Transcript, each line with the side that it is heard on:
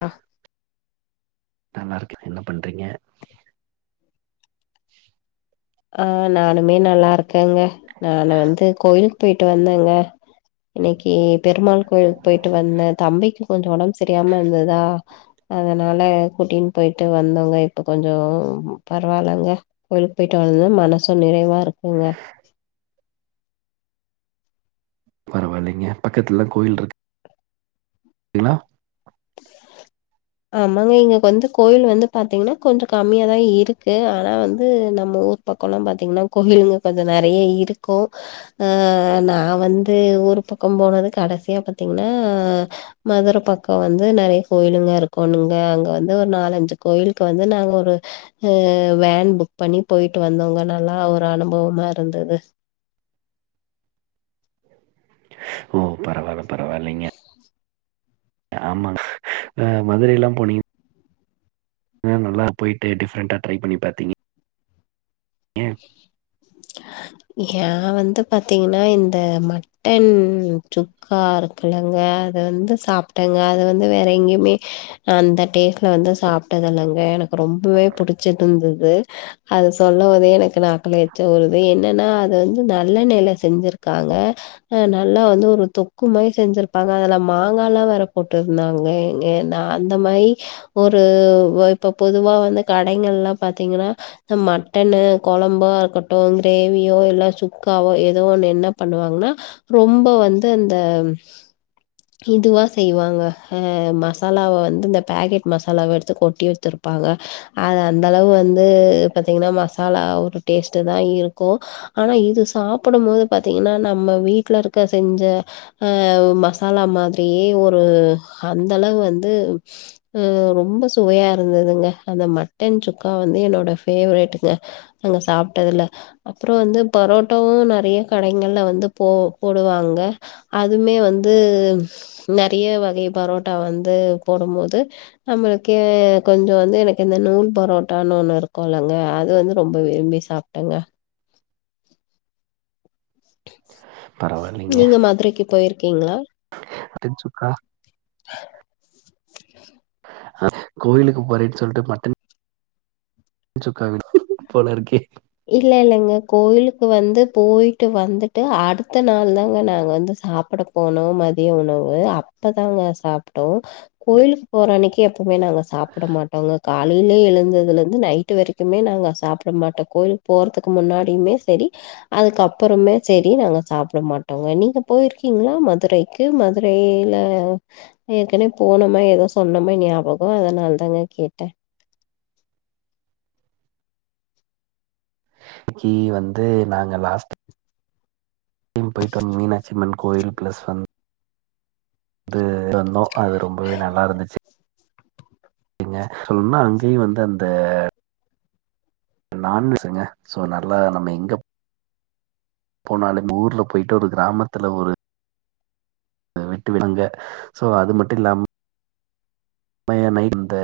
left: ஆ
right: நல்லா இருக்கு என்ன பண்றீங்க
left: ஆ நானுமே நல்லா இருக் இருக்கேங்க நானு வந்து கோயிலுக்கு போயிட்டு வந்தேங்க இன்னைக்கு பெருமாள் கோயிலுக்கு போயிட்டு வந்தே தம்பிக்கு கொஞ்சோ ஒடம்பு சரியாம இருந்ததா அதனால கூட்டின்னு போயிட்டு வந்தோங்க இப்ப கொஞ்சம் பரவால்லங்க கோயிலுக்கு போயிட்டு வந்து மனசும் நெறைவா இருக்குங்க
right: பரவாயில்லங்க பக்கத்துலதா கோயில் இருக்கு தினா
left: ஆமாங்க இங்க வந்து கோயில் வந்து பாத்தீங்கன்னா கொஞ்சம் கம்மியாதா இருக்கு ஆனா வந்து நம்ம ஊர் பக்கம் எல்லாம் பாத்தீங்கன்னா கோயிலுங்க கொஞ்சம் நெறையா இருக்கும் ஆஹ நா வந்து ஊர் பக்கம் போனது கடைசியா பாத்தீங்கன்னா மதுரை பக்கம் வந்து நெறையா கோயிலுங்க இருக்கு கொண்ணுங்க அங்க வந்து ஒரு நாலஞ்சு கோயிலுக்கு வந்து நாங்க ஒரு அஹ் வேன் புக் பண்ணி போயிட்டு வந்தோங்க நல்லா ஒரு அனுபவமா இருந்தது
right: ஓ பரவால்ல பரவால்லங்க
left: [inaudible]
right: ஆமா ஹ மதுர எல்லாம் போனீங்க நல்லா போயிட்டு டிஃப்ரெண்டா டரை பண்ணி பாத்தீங்க
left: ஏ வந்து த்து பார்த்தீங்கன்னா இந்த மட்டன் சுக்கா இருக்குல்லங்க அது வந்து சாப்ட்டேங்க அது வந்து வேற எங்கேயுமே அந்த டேஸ்டில் வந்து சாப்ட்டதில்லங்க எனக்கு ரொம்பவே புடிச்சி இருந்தது அது சொல்லும் போதே எனக்கு நாக்குல எச்சி ஊறுது வருது என்னன்னா அது வந்து நல்லெண்ணையில செஞ்சிருக்காங்க ஹ நல்லா வந்து ஒரு தொக்கு மாரி செஞ்சிருப்பாங்க அதெல்லாம் மாங்காயல்லாம் வேற போட்ருந்தாங்க எங்க அந்த மாரி ஒரு இப்ப பொதுவா வந்து கடைகங்கல்ல பார்த்தீங்கன்னா மட்டனு கொழம்பா இருக்கட்டும் கிரேவியோ இல்ல சுக்காவோ ஏதோ என்ன பண்ணுவாங்கன்னா ரொம்ப வந்து அந்த இதுவா செய்வாங்க அஹ மசாலாவ வந்து இந்த பாக்கெட் மசாலாவ எடுத்து கொட்டி வச்சிருப்பாங்க ஹ அந்த அளவு வந்து பாத்தீங்கன்னா மச மசாலா ஒரு டேஸ்ட்டு தா இருக்கும் ஆனா இது சாப்டும் போது பார்த்தீங்கன்னா நம்ம வீட்டில் இருக்க செஞ்ச மசாலா மாதிரியே ஒரு அந்தளவு வந்து ரொம்ப சுவையா இருந்ததுங்க அந்த மட்டன் சுக்கா வந்து என்னோட ஃபேவரேட்டுங்க அங்க சாப்ட்டதுல அப்புறம் வந்து பரோட்டாவும் நெறைய கடைங்கள்ல வந்து போ போடுவாங்க அதுமே வந்து நெறைய வகை பரோட்டா வந்து போடும்போது நம்மளுக்கே கொஞ்சம் வந்து எனக்கு இந்த நூல் பரோட்டான்னு ஒண்ணு இருக்கும் இல்லங்க அது வந்து ரொம்ப விரும்பி சாப்ட்டேங்க
right: பரவாயில்லைங்க
left: நீங்க மதுரைக்கு போயிருக்கீ ஓகேங்களா
right: மட்டன் சுக்கா கோவிலுக்கு போறேன்னு சொல்லிட்டு மட்டன் சுக்கா வெளுத்துட்டீங்க போல இருக்கே
left: இல்ல இல்லங்க கோயிலுக்கு வந்து போயிட்டு வந்துட்டு அடுத்த நாள் தாங்க நாங்க வந்து சாப்பட போனோம் மதிய உணவு அப்பதாங்க சாப்பிட்டோம் கோயிலுக்கு போறன்னைக்கு எப்பமே நாங்க சாப்ட மாட்டோங்க காலையில எழுந்ததுலேந்து நைட்டு வரைக்குமே நாங்கள் சாப்ட மாட்டோம் கா கோயிலுக்கு போறதுக்கு முன்னாடியுமே செரி அதுக்குப்புறமே செரி நாங்க சாப்ட மாட்டோங்க நீங்க போயிருக்கீங்களா மதுரக்கு மதுரையில ஏற்கனவே போனமா ஏதோ சொன்னமா ஞாபகம் அதனால தாங்க கேட்டேன்
right: இன்னக்கி வந்து நாங்க லாஸ்ட் போயிட்டு மீனாட்சிம்மன் கோயில் பிளஸ் வந்து வந்து வந்தோம் அது ரொம்பவே நல்லா இருந்துச்சுங்க சொல்லணும்னா அங்கயும் வந்து அந்த நான்வெஜுங்க சோ நல்லா நம்ம எங்க போனாலும் ஊர்ல போயிட்டு ஒரு கிராமத்துல ஒரு விட்டு விழுங்க சோ அது மட்டும் இல்லாம அமையனை இந்த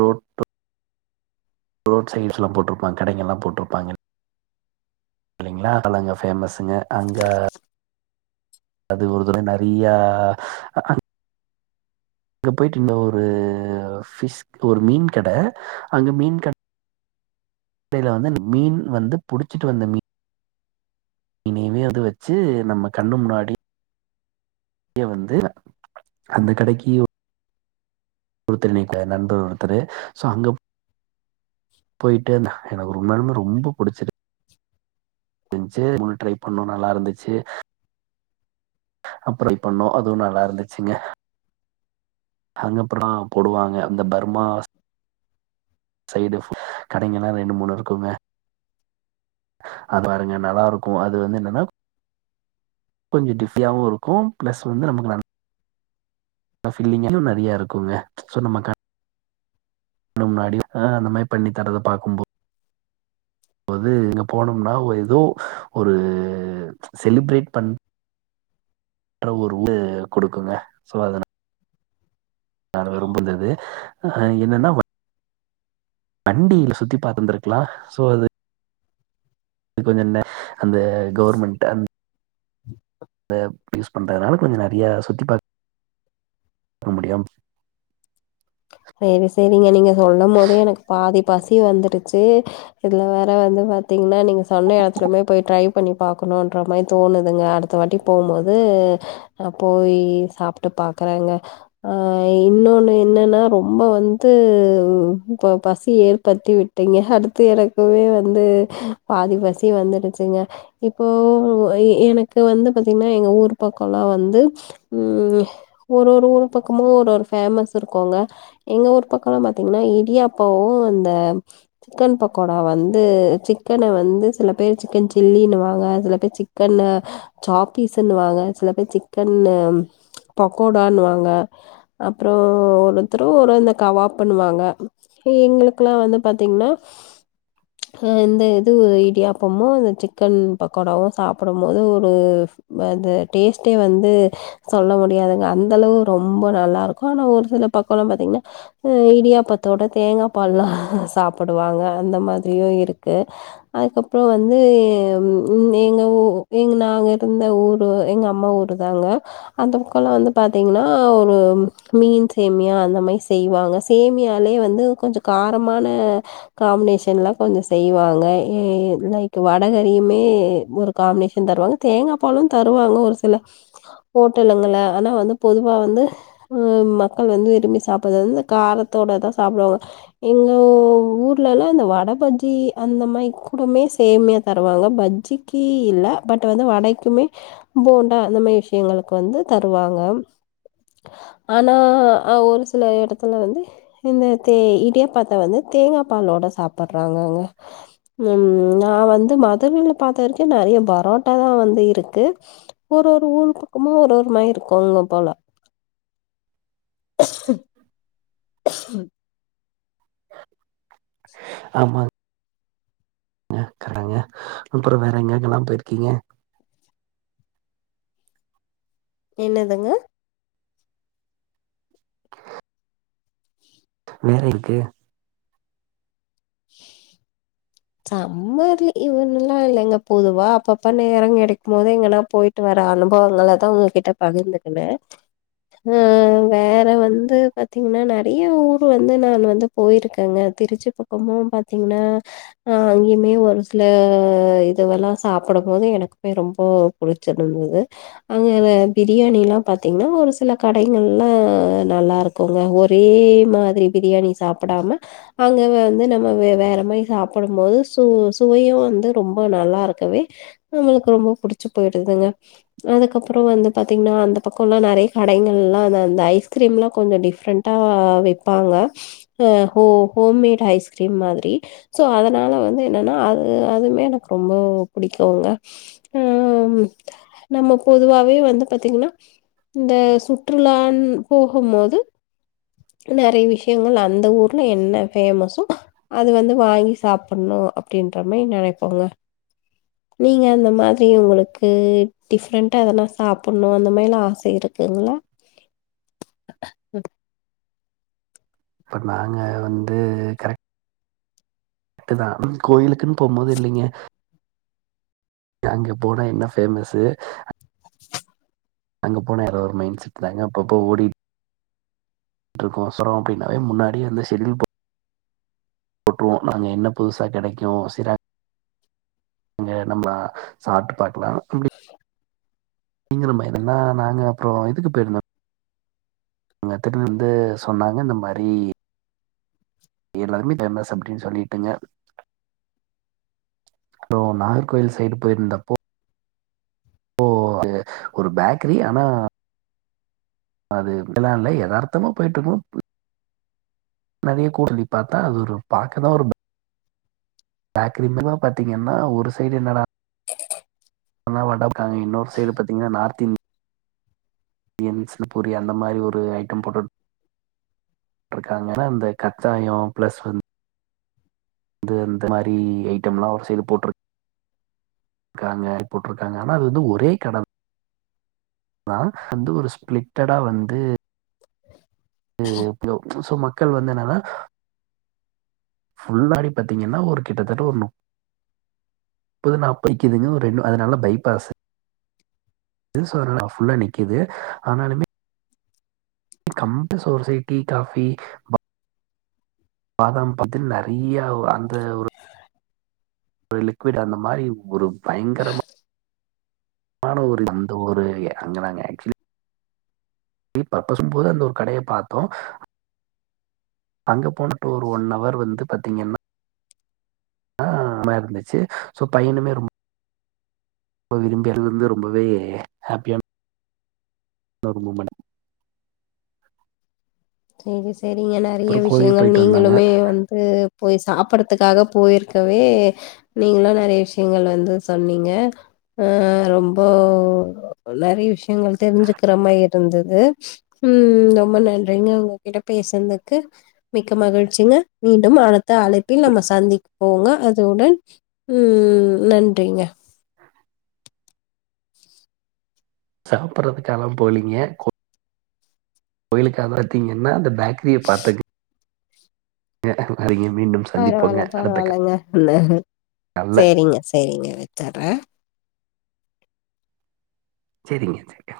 right: ரோட ரோட் சைட்ஸ்லாம் போட்ருப்பாங்க கடைகங்க எல்லாம் போட்ருப்பாங்க இல்லைங்களா அதல அங்க பேமஸ்சுங்க அங்க அது ஒரு தடவ நெறையா அங்க போயிட்டு இங்க ஒரு ஒரு பிஷ் ஒரு மீன் கடை அங்க மீன் கடை அப்பெய்லிருந்து மீன் வந்து புடிச்சிட்டு வந்த மீன் இனிமே அது வச்சு நம்ம கண்ணு முன்னாடி வந்து அந்த கடைக்கு ஒருத்தர் நண்பர் ஒருத்தரு சோ அங்க போயிட்டே இருந்தான் எனக்கு ரொம்பாலுமே ரொம்ப பிடிச்சிரு நல்லா இருந்துச்சு அப்பர பண்ணம் அதுவும் நல்லா இருந்துச்சுங்க அங்கப்புறம் போடுவாங்க அந்த பர்மா சைடு கடைங்க எல்லாம் ரெண்டு மூணு இருக்குங்க அது பாருங்க நல்லாயிருக்கும் அது வந்து என்னன்னா கொஞ்சோம் டிசியாகவும் இருக்கும் பிளஸ் வந்து நமக்கு நல்லா ல்லிங்கெல்லா நெறைய இருக்கோங்க சொல்ல மாட்டா நம்ம முன்னாடியே எல்லாமே பண்ணி தரத பார்க்கும்போது அது இங்க போனோம்னா எதோ ஒரு செலிப்ரேட் பண் ற ஒரு ஊர குடுக்குங்க சோ அதனால நா விரும்புனது ஆஹ் என்னன்னா வண்டியில சுத்தி பார்த்திருந்துக்கலா சோ அது கொஞ்சோ என்ன அந்த கவுர்மெண்ட் அத யூஸ் பண்றதுனால கொஞ்சோ நெறைய சுத்தி பார்க்க முடியா
left: செரி செரிங்க நீங்க சொல்லம்போதே எனக்கு பாதி பசி வந்துடுச்சு இதுல வேற வந்து பாத்தீங்கன்னா நீங்க சொன்ன எடத்துலமே போய் ட்ரை பண்ணி பாக்கணோன்றா மாதிரி தோணுதுங்க அடுத்த வாட்டி போம் போது போய் சாப்டு பாக்குறேங்க ஆஹ் இன்னொன்னு என்னன்னா ரொம்ப வந்து இப்ப பசி ஏற்படுத்தி விட்டீங்க அடுத்து எனக்கு வந்து பாதி பசி வந்துடுச்சுங்க இப்போ எனக்கு வந்து பார்த்தீங்கன்னா எங்க ஊர் பக்கோலாம் வந்து ஒரு ஒரு ஊர் பக்கமோ ஒரு ஒரு ஃபேமஸ் இருக்கோல எங்க ஊர் பக்கோலா பாத்தீங்கன்னா இடியாப்போவோம் அந்த சிக்கன் பக்கோடா வந்து சிக்கன வந்து சில பேர் சிக்கன் சில்லின்னுவாங்க சில பேர் சிக்கன் சாப்பீஸ்னுவாங்க சில பேர் சிக்கன் பகோடான்னுவாங்க அப்றோ ஒருத்தரோ ஒரு இந்த கவாப்புன்னுவாங்க எங்களுக்குல்லா வந்து பார்த்தீங்கன்னா இந்த இது இடியாப்பமோ இந்த சிக்கன் பக்கோடாவோ சாப்புடும்போது ஒரு அது டேஸ்ட்டே வந்து சொல்ல முடியாதுங்க அந்த அளவு ரொம்ப நல்லாயிருக்கோ ஆனா ஒரு சில பக்கோலாம் பார்த்தீங்கன்னா இடியாப்பத்தோட தேங்கா பால்லா சாப்புடுவாங்க அந்த மாதிரியும்இருக்கு அதுக்கப்புறோ வந்து எங் எங்க ஊர் எங்க நாங்க இருந்த ஊர் எங்க அம்மா ஊர்தாங்க அந்த பக்கோலா வந்து பார்த்தீங்கன்னா சேமியா அந்த மாதிரி செய்வாங்க சேமியாலயே வந்து கொஞ்சோ காரமான காம்பினேஷன்லா கொஞ்சோ செய்வாங்க ம் லைக் வடகரியுமே ஒரு காம்பினேஷன் தருவாங்க தேங்கா பாலோ தருவாங்க ஒரு சில ஹோட்டலுங்கள ஆனா வந்து பொதுவா வந்து ம் மக்கள் வந்து விரும்பி சாப்புடுது வந்து இந்த காரத்தோடதா சாப்புடுவாங்க எங்க ஊர்லலா அந்த வட பஜ்ஜி அந்த மாதிரி கூட சேமியா தருவாங்க பஜ்ஜிக்கு இல்ல பட் வந்து வடைக்குமே போண்டா அந்த மாதிரி விஷியங்களுக்கு வந்து தருவாங்க ஆனா ஆஹ் ஹா ஒரு சில எடத்துல வந்து இந்த தெ இடியாப்பத்த வந்து தேங்கா பாலோட சாப்படுறாங்கங்க உம் நா வந்து மதுரையில பார்த்த வரைக்கும் நெறைய பரோட்டாதா வந்து இருக்கு ஒரு ஒரு ஊர் பக்கமோ ஒரு ஒரு மாரி இருக்கோங்க போல [inaudible] [inaudible]
right: [inaudible]
left: [inaudible]
right: ஆமா ங்க கடங்க அப்புறோ வேற எங்கெங்கெல்லா போயிருக்கீங்க
left: என்னதுங்க
right: வேற ஊர்க்கு
left: சம்மர் லீவ்லல்லா இல்லங்க பொதுவா அப்பப்ப நேரோ கெடைக்கும்போது எங்கன்னா போயிட்டு வர அனுபவங்களதா உங்ககிட்ட பகிர்ந்துக்குணே உம் வேற வந்து பாத்தீங்கன்னா நெறைய ஊர் வந்து நானு வந்து போயிருக்கேங்க திருச்சி பக்கமோ பாத்தீங்கன்னா ஆ அங்கயுமே ஒரு சில இதுவெல்லா சாப்படும்போது எனக்குமே ரொம்ப புடிச்சிருந்துது அங்க பிரியாணிலா பார்த்தீங்கன்னா ஒரு சில கடைங்கள்ல நல்லாயிருக்கோங்க ஒரே மாதிரி பிரியாணி சாப்புடாம அங்க வந்து நம்ம வேற மாதிரி சாப் புடும்போது சு சுவையோ வந்து ரொம்ப நல்லாயிருக்கவே நம்மளுக்கு ரொம்ப புடிச்சு போயிடுதுங்க அதுக்கப்புறோ வந்து பாத்தீங்கன்னா அந்த பக்கோலா நெறைய கடைகள்லா அந்த ஐஸ்கிரீம்லா கொஞ்சோ டிஃப்ரெண்டா வெப்பாங்க ஹ ஹோம்மேட் ஐஸ்கிரீம் மாதிரி சோ அதனால வந்து என்னன்னா அது அதுமே எனக்கு ரொம்போ புடிக்கோங்க ம் நம்ம பொதுவாவே வந்து பாத்தீங்கன்னா இந்த சுற்றுலானு போகும்போது நெறைய விஷயங்கள் அந்த ஊர்ல என்ன ஃபேமசோ அது வந்து வாங்கி சாப்புடனும் அப்டின்ற மாதிரி நெனைப்போங்க நீங்க அந்த மாதிரி உங்களுக்கு டிஃப்ரெண்டா அதெல்லா சாப்புடனும் அந்த மாதிரிலா ஆச இருக்குங்களா
right: இப்ப நாங்க வந்து கரெக்ட்டுதா கோயிலுக்குன்னு போகும்போது இல்லைங்க அங்க போனா என்ன ஃபேமஸு அங்க போனா வேற ஒரு மைண்ட் செட்டுதாங்க அப்பப்போ ஓடிட் கோசோறம் அப்டின்னாவே முன்னாடியே வந்து செடூல் போட்டுருவோ நாங்க என்ன புதுசா கெடைக்கோ நாங்க நம்ப சாப்டு பாத்து லா அப்டி நீங்களுமா என்னன்னா நாங்க அப்புறோ இதுக்கு போயிருந்தோம் அவங்க ஒருத்தரு வந்து சொன்னாங்க இந்த மாதிரி எல்லாருமே தெனஸ் அப்டின்னு சொல்லிட்டுங்க அப்றோம் நாகர்கோவில் சைடு போயிருந்தப்போ ஓ அது ஒரு பேக்கரி ஆனா அது அப்டிலாம் இல்ல எதார்த்தமா போயிட்டுருக்கோம் நெறைய கூட்டத பார்த்தா அது ஒரு பார்க்கதா ஒரு பேக்கரி மூலியமா பாத்தீங்கன்னா ஒரு சைடு என்னடா இன்னோ வடக்காய் இன்னொரு சைடு பாத்தீங்கன்னா நார்த் இந்தியன்ஸ்ல பூரி அந்த மாதிரி ஒரு ஐட்டம் போட்டு போட்டிருக்காங்க அந்த கத்தாயோ பிளஸ் வந்து அது அந்த மாரி ஐட்டம்லா ஒரு சைடு போட்டிருக் காங்க போட்டுருக்காங்க ஆனா அது வந்து ஒரே கட ஆனா வந்து ஒரு ஸ்பிளிட்டடா வந்து ப்போ [unintelligible] சோ ம மக்கள் வந்து என்னன்னா ஃபுல்லாவே பாத்தீங்கனா ஒரு கிட்டத்தட்ட ஒரு நுப்பது நாப்பதுக்கீங்க ரெ அதனால பைபாஸ் என்னனு சொல்ல ஃபுல்லா நிக்குது ஆனாலுமே கம்பம்ப சோசைட்டி காபி பாதாம் பாத்தீன்ன நெறய அந்த ஒரு ஒரு லிக்விட் அந்த மாரி ஒரு பயங்கரமா அந்த ஒரு அங்க நாங்க ஆக்சுவல ப போது அந்த கடய பாத்தோ அங்க போனட்டு ஒரு ஒன் அவர் வந்து பாத்தீங்கன்னா ஆ அமா இருந்துச்சு சோ பையனுமே ரொ ரொம்ப விரும்பிய இருந்து ரொம்பவே ஹேப்பியான ர்மமன் [unintelligible]
left: சேரி சேரிங்க நெறய விஷயங்கள்
right: போயிட்டு வந்தாங்க.
left: நீங்களுமே வந்து போய் சாப்டறதுக்காக போயிருக்கேங்க நீங்களா நெறய விஷயங்கள் வந்து சொன்னீங்க அ ரொம்ப நெறய விஷயங்கள் தெரிஞ்சுக்ற மாரி இருந்தது உம் ரொம்ப நன்றி உங்ககிட்ட பேசுனதுக்கு மிக்க மகிழ்ச்சிங்க மீண்டும் அடுத்த அழைப்பில் நம்ம சந்திப்போங்க அதுடன் உம் நன்றிங்க
right: சாப்டறதுக்கால்லா போலீங்க கோயிலுக்காக பாத்தீங்கன்னா அ பேக் கிரிய பாத்தது கங்க [unintelligible]
left: பரவால பரவாலங்க
right: கால்ல.
left: சேரிங்க சேரிங்க வெச்சுறே
right: சேரிங்க சேரிங்க